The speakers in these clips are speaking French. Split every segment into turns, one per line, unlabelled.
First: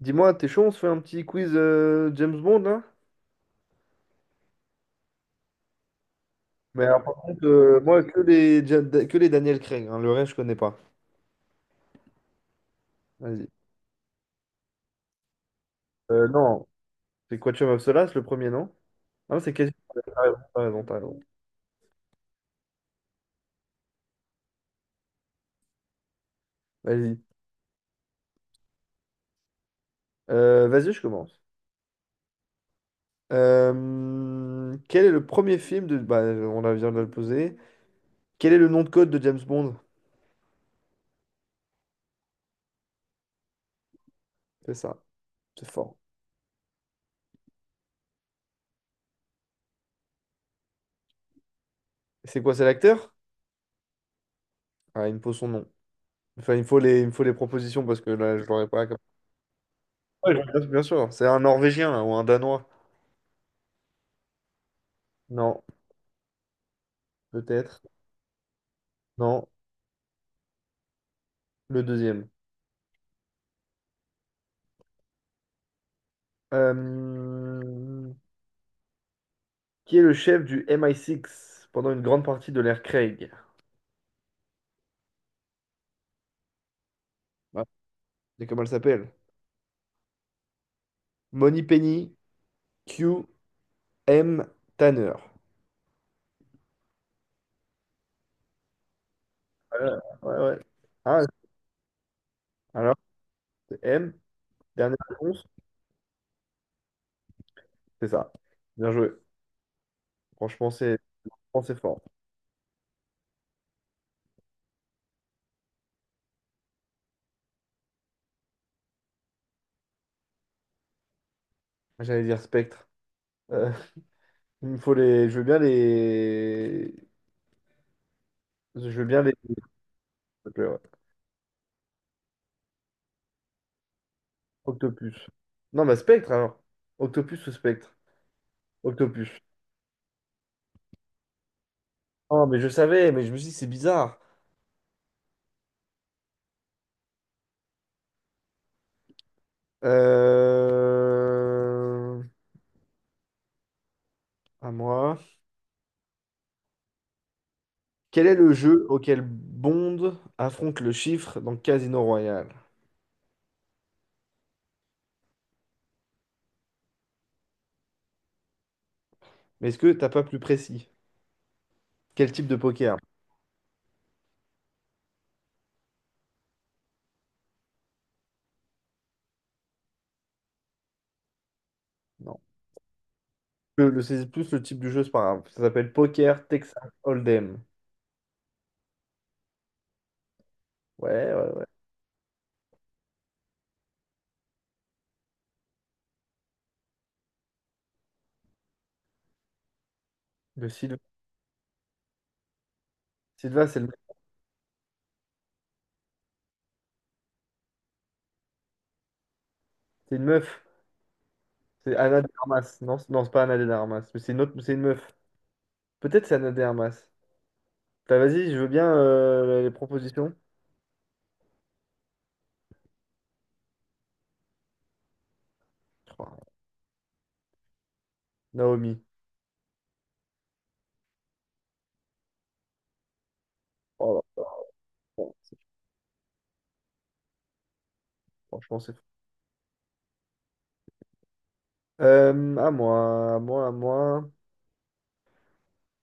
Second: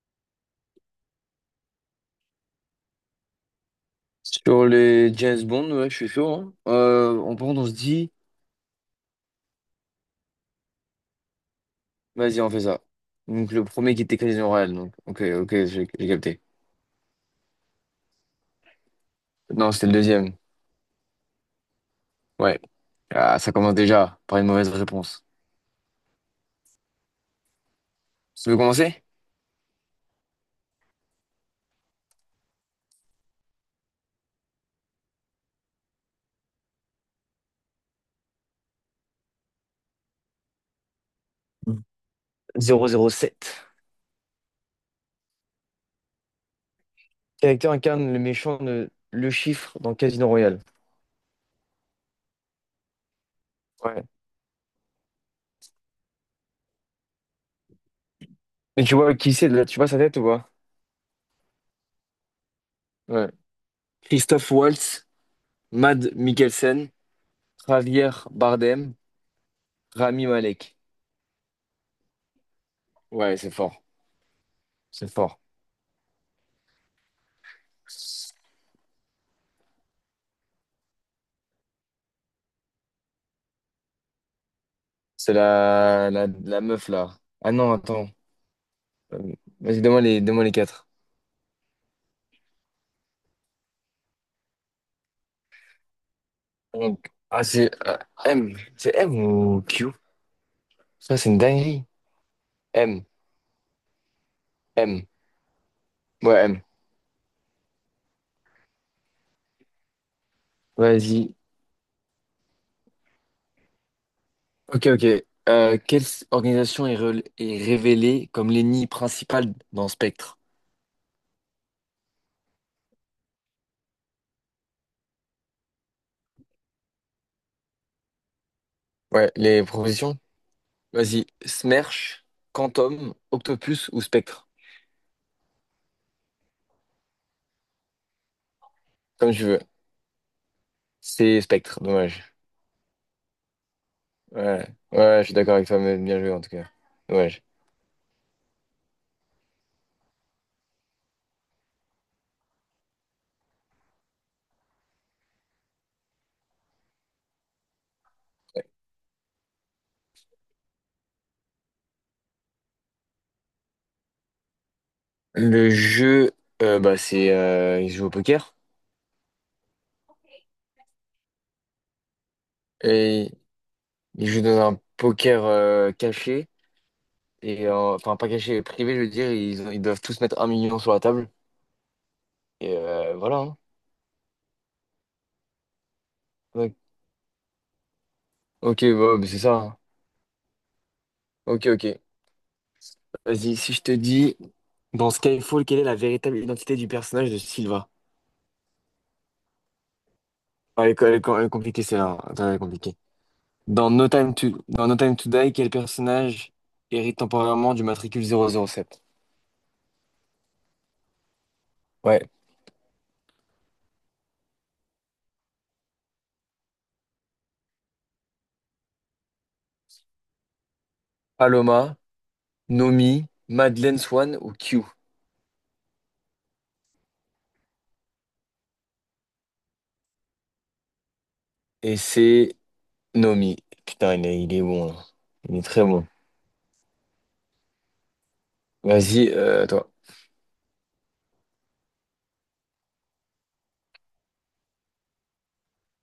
Dis-moi, t'es chaud, on se fait un petit quiz James Bond, là?
Sur les James Bond, ouais, je suis chaud. Hein.
Mais par
On
contre,
pense, on se
moi,
dit,
que les, que les Daniel Craig, hein, le reste, je connais pas.
vas-y, on fait ça.
Vas-y.
Donc le premier qui était Casino Royale, donc ok, ok, j'ai capté.
Non, c'est Quantum of Solace, le premier, non? Ah, c'est
Non,
quasi.
c'était le
T'as
deuxième.
raison, t'as raison, t'as raison.
Ouais. Ah, ça commence déjà par une mauvaise réponse.
Vas-y.
Tu veux commencer?
Vas-y, je commence. Quel est le premier film de. Bah, on la vient de le poser. Quel est le nom de code de James Bond?
Mm. 007.
C'est ça, c'est fort.
Quel acteur incarne le méchant de Le Chiffre dans Casino Royale?
Et c'est quoi, c'est l'acteur?
Ouais.
Ah, il me faut son nom. Enfin, il me faut les, il me faut les propositions parce que là, je l'aurais
Mais
pas.
tu vois qui c'est là? Tu vois sa tête ou
Ouais,
pas?
bien bien sûr, c'est un Norvégien là, ou un Danois.
Ouais. Christophe Waltz,
Non,
Mad Mikkelsen,
peut-être.
Javier Bardem,
Non,
Rami Malek.
le deuxième.
Ouais, c'est fort. C'est fort.
Euh, Qui est le chef du MI6 pendant une grande partie de l'ère Craig?
C'est la meuf là. Ah
Ouais,
non, attends.
c'est comment elle s'appelle?
Euh, Vas-y, donne-moi les quatre.
Money Penny, Q, M, Tanner.
Donc, ah, c'est M. C'est M ou
Ouais,
Q?
ouais, ouais.
Ça,
Ah,
c'est une dinguerie.
alors,
M.
c'est M, dernière
M.
réponse,
Ouais, M.
c'est ça. Bien joué. Franchement,
Vas-y.
c'est fort.
Ok, ok. Quelle organisation est révélée comme l'ennemi principal dans Spectre?
Ah, j'allais dire Spectre. Euh, il me faut les. Je veux bien les. Je veux bien
Ouais,
les. S'il
les propositions?
te plaît, ouais.
Vas-y. Smersh, Quantum, Octopus ou Spectre?
Octopus. Non, bah Spectre alors. Octopus ou Spectre? Octopus.
Comme tu veux. C'est Spectre, dommage.
Oh, mais je savais, mais je me suis dit, c'est bizarre.
Ouais, ouais, je suis d'accord avec toi, mais bien joué en tout cas. Dommage.
Euh... À moi. Quel est le jeu auquel Bond affronte le chiffre dans Casino Royale?
Le jeu, bah, c'est il joue au poker
Mais est-ce que t'as pas plus précis? Quel type de poker?
et il joue dans un poker caché et enfin pas caché, privé, je veux dire. Ils doivent tous mettre 1 million sur la table
Non.
et voilà. Hein.
C'est plus le type du jeu, c'est pas grave. Ça s'appelle Poker Texas
Ouais.
Hold'em.
Ok, bah, bah, c'est ça. Hein.
Ouais, ouais, ouais.
Ok, ok. Vas-y, si je te dis dans Skyfall, quelle est la véritable identité du personnage de Silva?
De
Ah, elle,
Sylvain.
est elle est- elle est compliquée celle-là. Hein. Attends, elle est compliquée.
Sylvain, c'est le-
Dans No Time to Die, quel personnage hérite temporairement du matricule 007.
c'est une meuf. C'est
Ouais.
Anna de Armas. Non, c'est pas Anna de Armas. Mais c'est une autre, c'est une meuf. Peut-être c'est Anna de Armas. T'as, vas-y, je veux bien les propositions.
Paloma. Nomi, Madeleine Swan ou Q?
Oh, Naomi.
Et c'est Nomi. Putain,
Oh
il est bon, là.
là.
Il est très bon.
Franchement, c'est fou.
Vas-y, toi.
À moi, à moi, à moi.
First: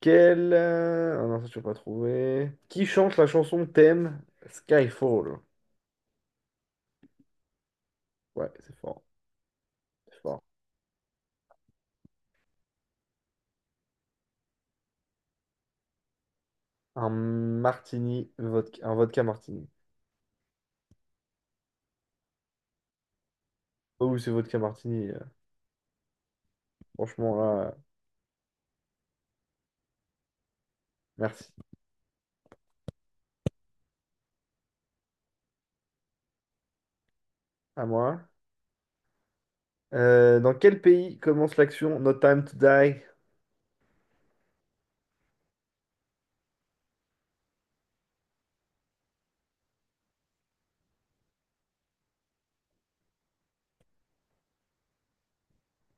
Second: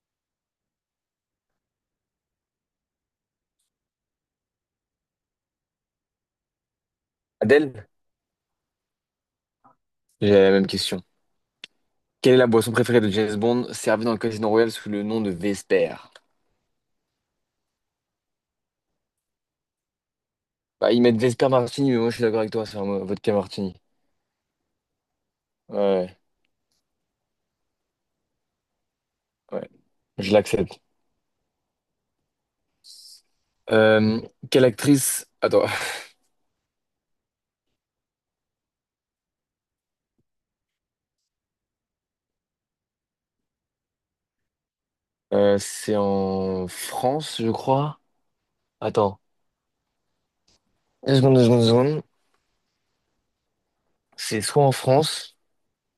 Ah non, ça, tu peux pas trouver. Qui chante la chanson thème Skyfall?
Adèle,
Ouais, c'est fort, c'est
j'ai
fort.
la même question. Quelle est la boisson préférée de James Bond servie dans le Casino Royal sous le nom de Vesper?
Un martini, vodka, un vodka martini.
Bah, ils mettent Vesper Martini, mais moi je suis d'accord avec toi, c'est un vodka Martini.
Oh, oui, c'est vodka martini.
Ouais,
Franchement, là,
ouais, je l'accepte.
merci.
Euh, Attends,
À moi. Dans quel pays commence l'action No Time to Die?
c'est en France, je crois. Attends, deux secondes, deux secondes, deux secondes. C'est soit en France.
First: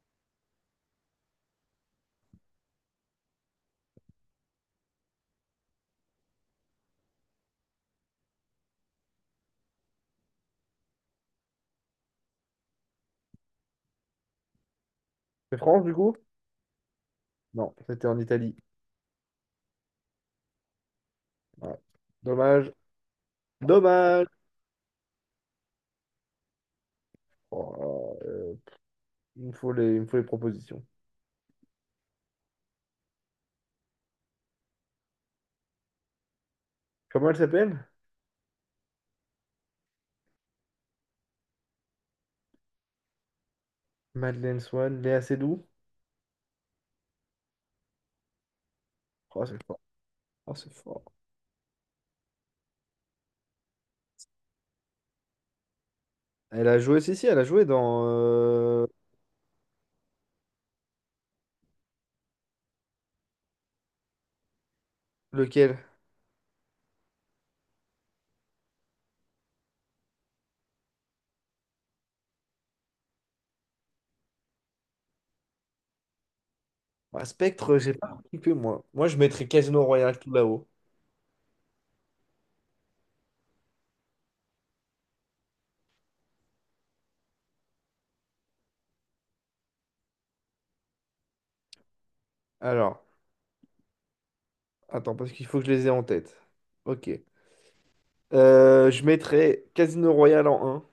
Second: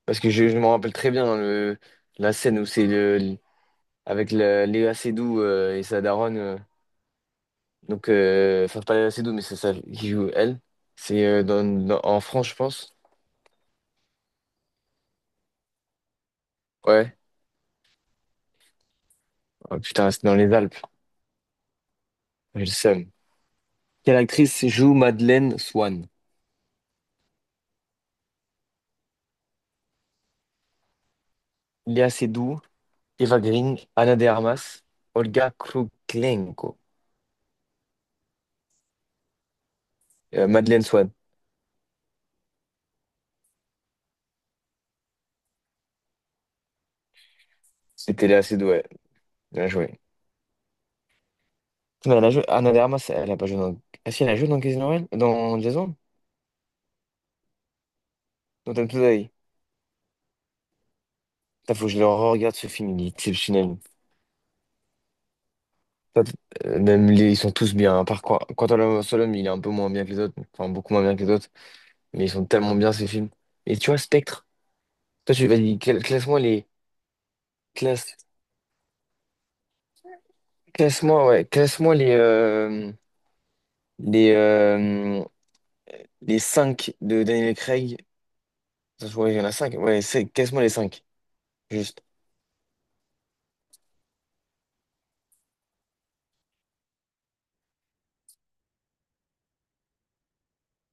Parce que je me rappelle très bien hein, le, la scène où c'est avec Léa Seydoux et sa daronne. Donc, enfin, pas Léa Seydoux, mais c'est ça qui joue elle. C'est en France, je pense.
C'est France, du coup?
Ouais.
Non, c'était en Italie.
Oh, putain, c'est dans les Alpes.
Ouais.
J'ai le
Dommage.
seum. Quelle
Dommage.
actrice joue Madeleine Swann?
Oh, euh, il me faut les, il me faut les propositions.
Léa Seydoux, Eva Green, Ana de Armas, Olga Kruklenko.
Comment elle s'appelle?
Madeleine Swann.
Madeleine Swann, Léa Seydoux.
C'était Léa Seydoux, ouais.
Oh, c'est
Bien
fort.
joué.
Oh, c'est fort.
Mais elle a joué, Ana de Armas, elle a pas joué dans. Ah si, elle a joué dans Casino Royale? Dans Jason?
Elle a joué, si, si, elle a joué dans
Dans Tom Today. Putain, faut que je le regarde ce film, il est exceptionnel.
lequel?
Pas de- Même les, ils sont tous bien, à part quoi. Quantum Solomon, il est un peu moins bien que les autres, enfin beaucoup moins bien que les autres, mais ils sont tellement bien ces films. Et tu vois, Spectre, toi tu vas dire, classe-moi les.
Bah, Spectre, j'ai
Classe,
pas cliqué, moi. Moi, je mettrais Casino Royale tout là-haut.
classe-moi, ouais, classe-moi les, euh, les 5 de Daniel Craig. Ça, je vois, il y en a 5. Ouais, c'est, classe-moi les 5 juste.
Alors, attends, parce qu'il faut que je les ai en tête. Ok. Je mettrais Casino Royale en un,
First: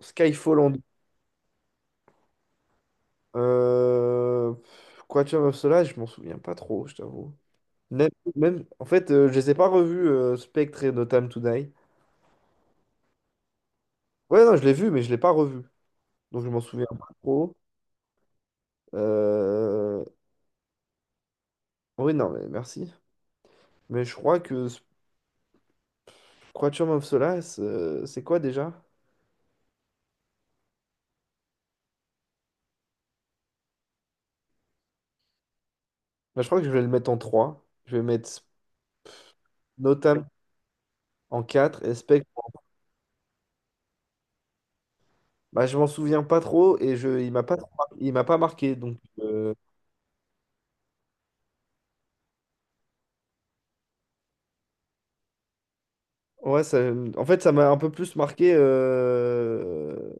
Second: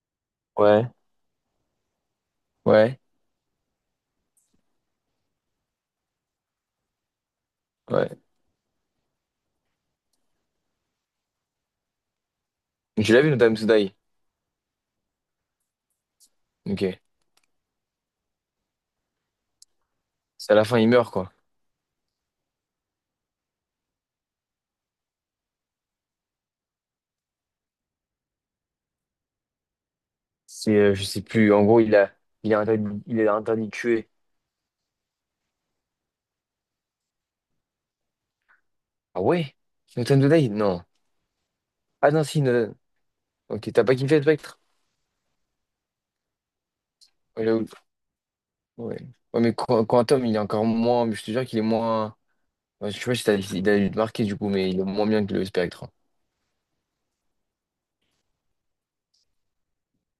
Skyfall en 2.
Ouais, ouais,
Quantum of Solace, je m'en souviens pas trop, je t'avoue. Même,
ouais.
même, en fait, je les ai pas revus, Spectre et No Time to Die.
Tu l'as vu, Notam to Die?
Ouais, non, je l'ai vu, mais je l'ai pas revu. Donc, je m'en souviens
Ok.
pas trop. Euh,
C'est à la fin, il meurt, quoi.
Oui, non, mais merci. Mais je crois que ce- Quatuor of Solace, c'est quoi déjà?
C'est, je sais plus, en gros, il a interdit de tuer.
Bah, je crois que je vais le mettre en trois. Je vais mettre Sp-
Ah ouais? Noten
Notam
Today? Non.
en 4 et
Ah non,
Spectre.
si, Noten. Ok, t'as pas kiffé Spectre?
Bah, je m'en souviens pas trop et je,
Ouais, j'avoue.
il m'a pas marqué. Donc,
Ouais. Ouais, mais Quantum, il est encore moins, mais je te jure qu'il est moins. Ouais, je sais pas si t'as, il a dû te marquer du coup, mais il est moins bien que le Spectre.
ouais, ça, en fait, ça m'a un peu plus marqué euh,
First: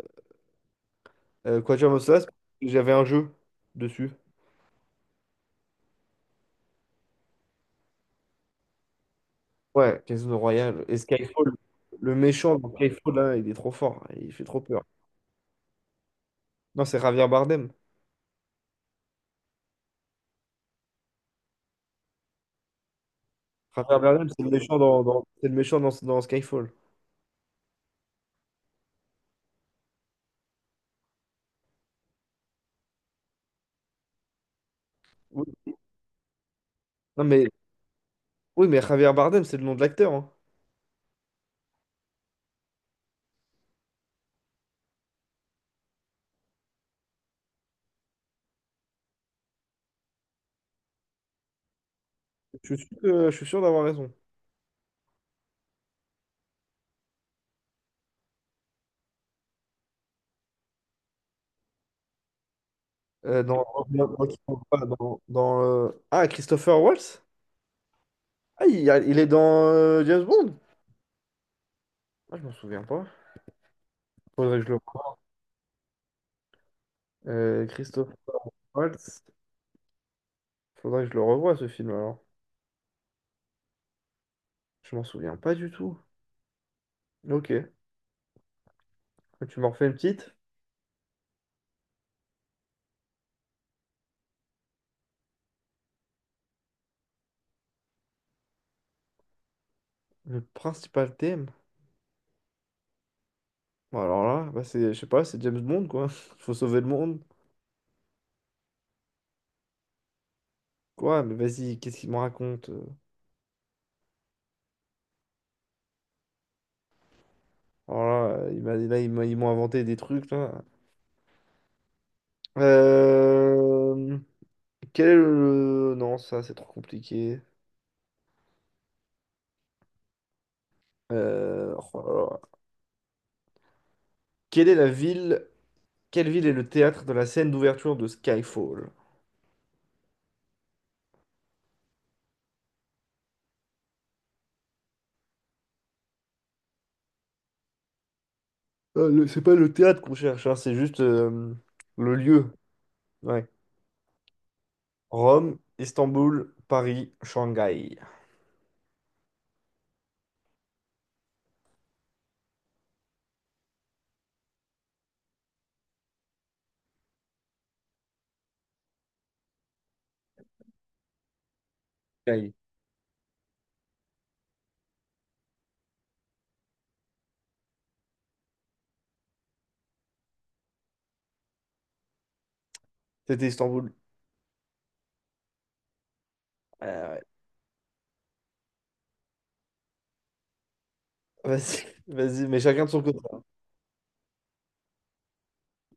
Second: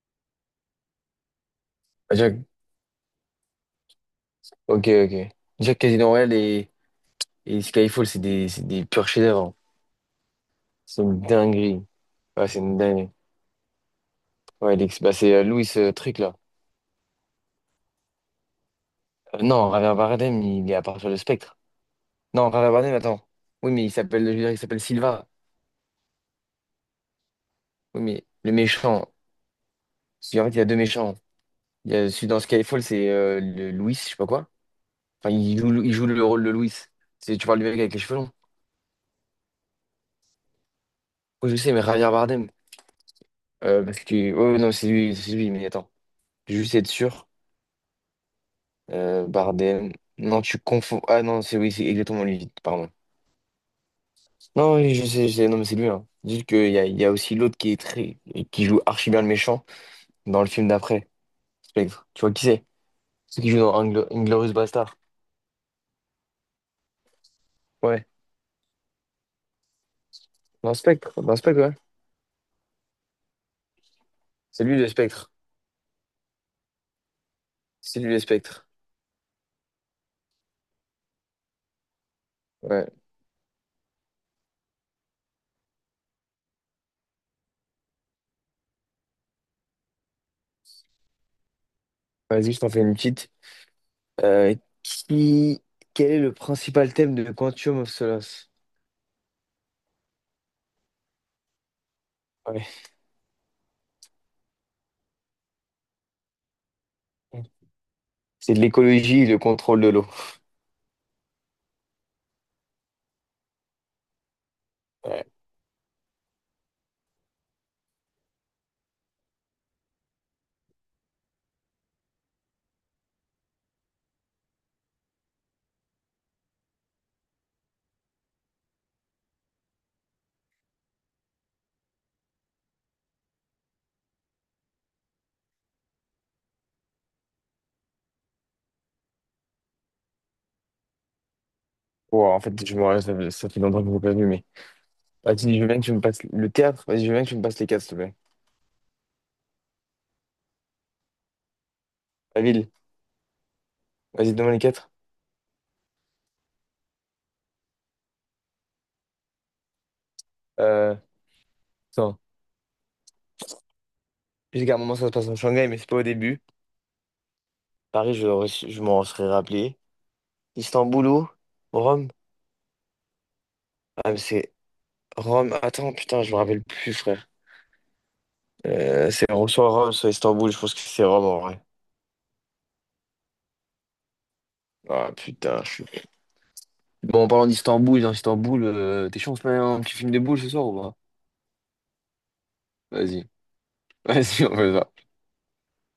euh, Quatuor of
Ah,
Solace parce que j'avais un jeu dessus.
Ok, ok. Jack Casino Royale et Skyfall, c'est des purs chefs-d'œuvre. Hein.
Ouais, Casino Royale. Et
C'est une
Skyfall,
dinguerie.
le
Ouais,
méchant
c'est
dans
une dinguerie.
Skyfall, là, il est trop fort. Il fait trop
Ouais,
peur.
bah, c'est Louis Trick là.
Non, c'est Javier Bardem.
Non, Javier Bardem, il est à partir de Spectre. Non, Rara Barnum, attends. Oui, mais il
Javier
s'appelle,
Bardem,
je veux
c'est le
dire, il
méchant
s'appelle
dans, dans-
Silva.
c'est le méchant dans, dans Skyfall.
Oui, mais le méchant. Si, en fait, il y a deux méchants. Il y a celui dans Skyfall, c'est le Louis, je sais pas quoi. Enfin,
Oui.
il joue le rôle de Louis.
Non,
C'est, tu
mais,
parles du mec avec les cheveux longs.
oui, mais Javier Bardem, c'est le nom de l'acteur, hein.
Oui, je sais, mais Javier Bardem. Parce que. Oh, non, c'est lui, mais attends. Je vais juste être sûr. Bardem. Non, tu confonds. Ah non, c'est oui, c'est exactement lui, pardon.
Je suis sûr d'avoir raison.
Non, oui, je sais, je sais. Non, mais c'est lui, hein. Juste qu'il y a aussi l'autre qui est très. Qui joue archi bien le méchant dans le film d'après, Spectre. Tu vois qui c'est? C'est
Euh,
qui joue
dans,
dans Inglourious Bastard.
Ah, Christopher Waltz?
Ouais.
Ah, il est dans James Bond?
Dans Spectre. Dans Spectre, ouais.
Ah, je m'en souviens pas. Faudrait que
C'est
je le
lui le
revoie.
Spectre. C'est lui
Christopher
le Spectre.
Waltz. Faudrait que je le revoie, ce film, alors.
Ouais.
Je m'en souviens pas du tout. Ok. Tu m'en refais une petite?
Vas-y, je t'en fais une petite. Euh, qui... Quel est le principal thème de Quantum of Solace?
Le principal thème?
Ouais.
Bon, alors là, bah, c'est, je sais pas, c'est James Bond, quoi. Faut sauver le monde.
C'est de l'écologie et le contrôle de l'eau.
Quoi? Mais vas-y, qu'est-ce qu'il me raconte?
Ouais.
Alors là, il m'a- là, ils m'a- ils m'ont inventé des trucs, là. Euh... Quel est le... Non, ça, c'est trop compliqué. Oh là là. Quelle est la ville... Quelle ville est le théâtre de la scène d'ouverture de Skyfall?
Wow, en fait, je me rappelle, ça fait longtemps que je l'ai pas vu, mais. Vas-y, je veux bien que tu me passes le théâtre. Vas-y, je veux bien que tu me passes les quatre, s'il te plaît.
C'est pas le théâtre qu'on cherche, hein, c'est juste le
La
lieu.
ville.
Ouais.
Vas-y, donne-moi les quatre.
Rome, Istanbul, Paris, Shanghai.
Euh, Attends. Je un moment, ça se passe en Shanghai, mais c'est pas au début. Paris, je m'en serais rappelé. Istanbul, où Rome.
Shanghai.
Ah, mais c'est Rome. Attends, putain, je me rappelle plus, frère. C'est soit Rome, soit Istanbul. Je pense que c'est Rome en vrai.
C'était Istanbul.
Ah, putain.
Ouais.
Bon, en parlant d'Istanbul, dans Istanbul, t'es chaud, on se met un petit film de boules ce soir ou pas?
Vas-y, vas-y, mais chacun de son côté.
Vas-y. Vas-y, on fait ça.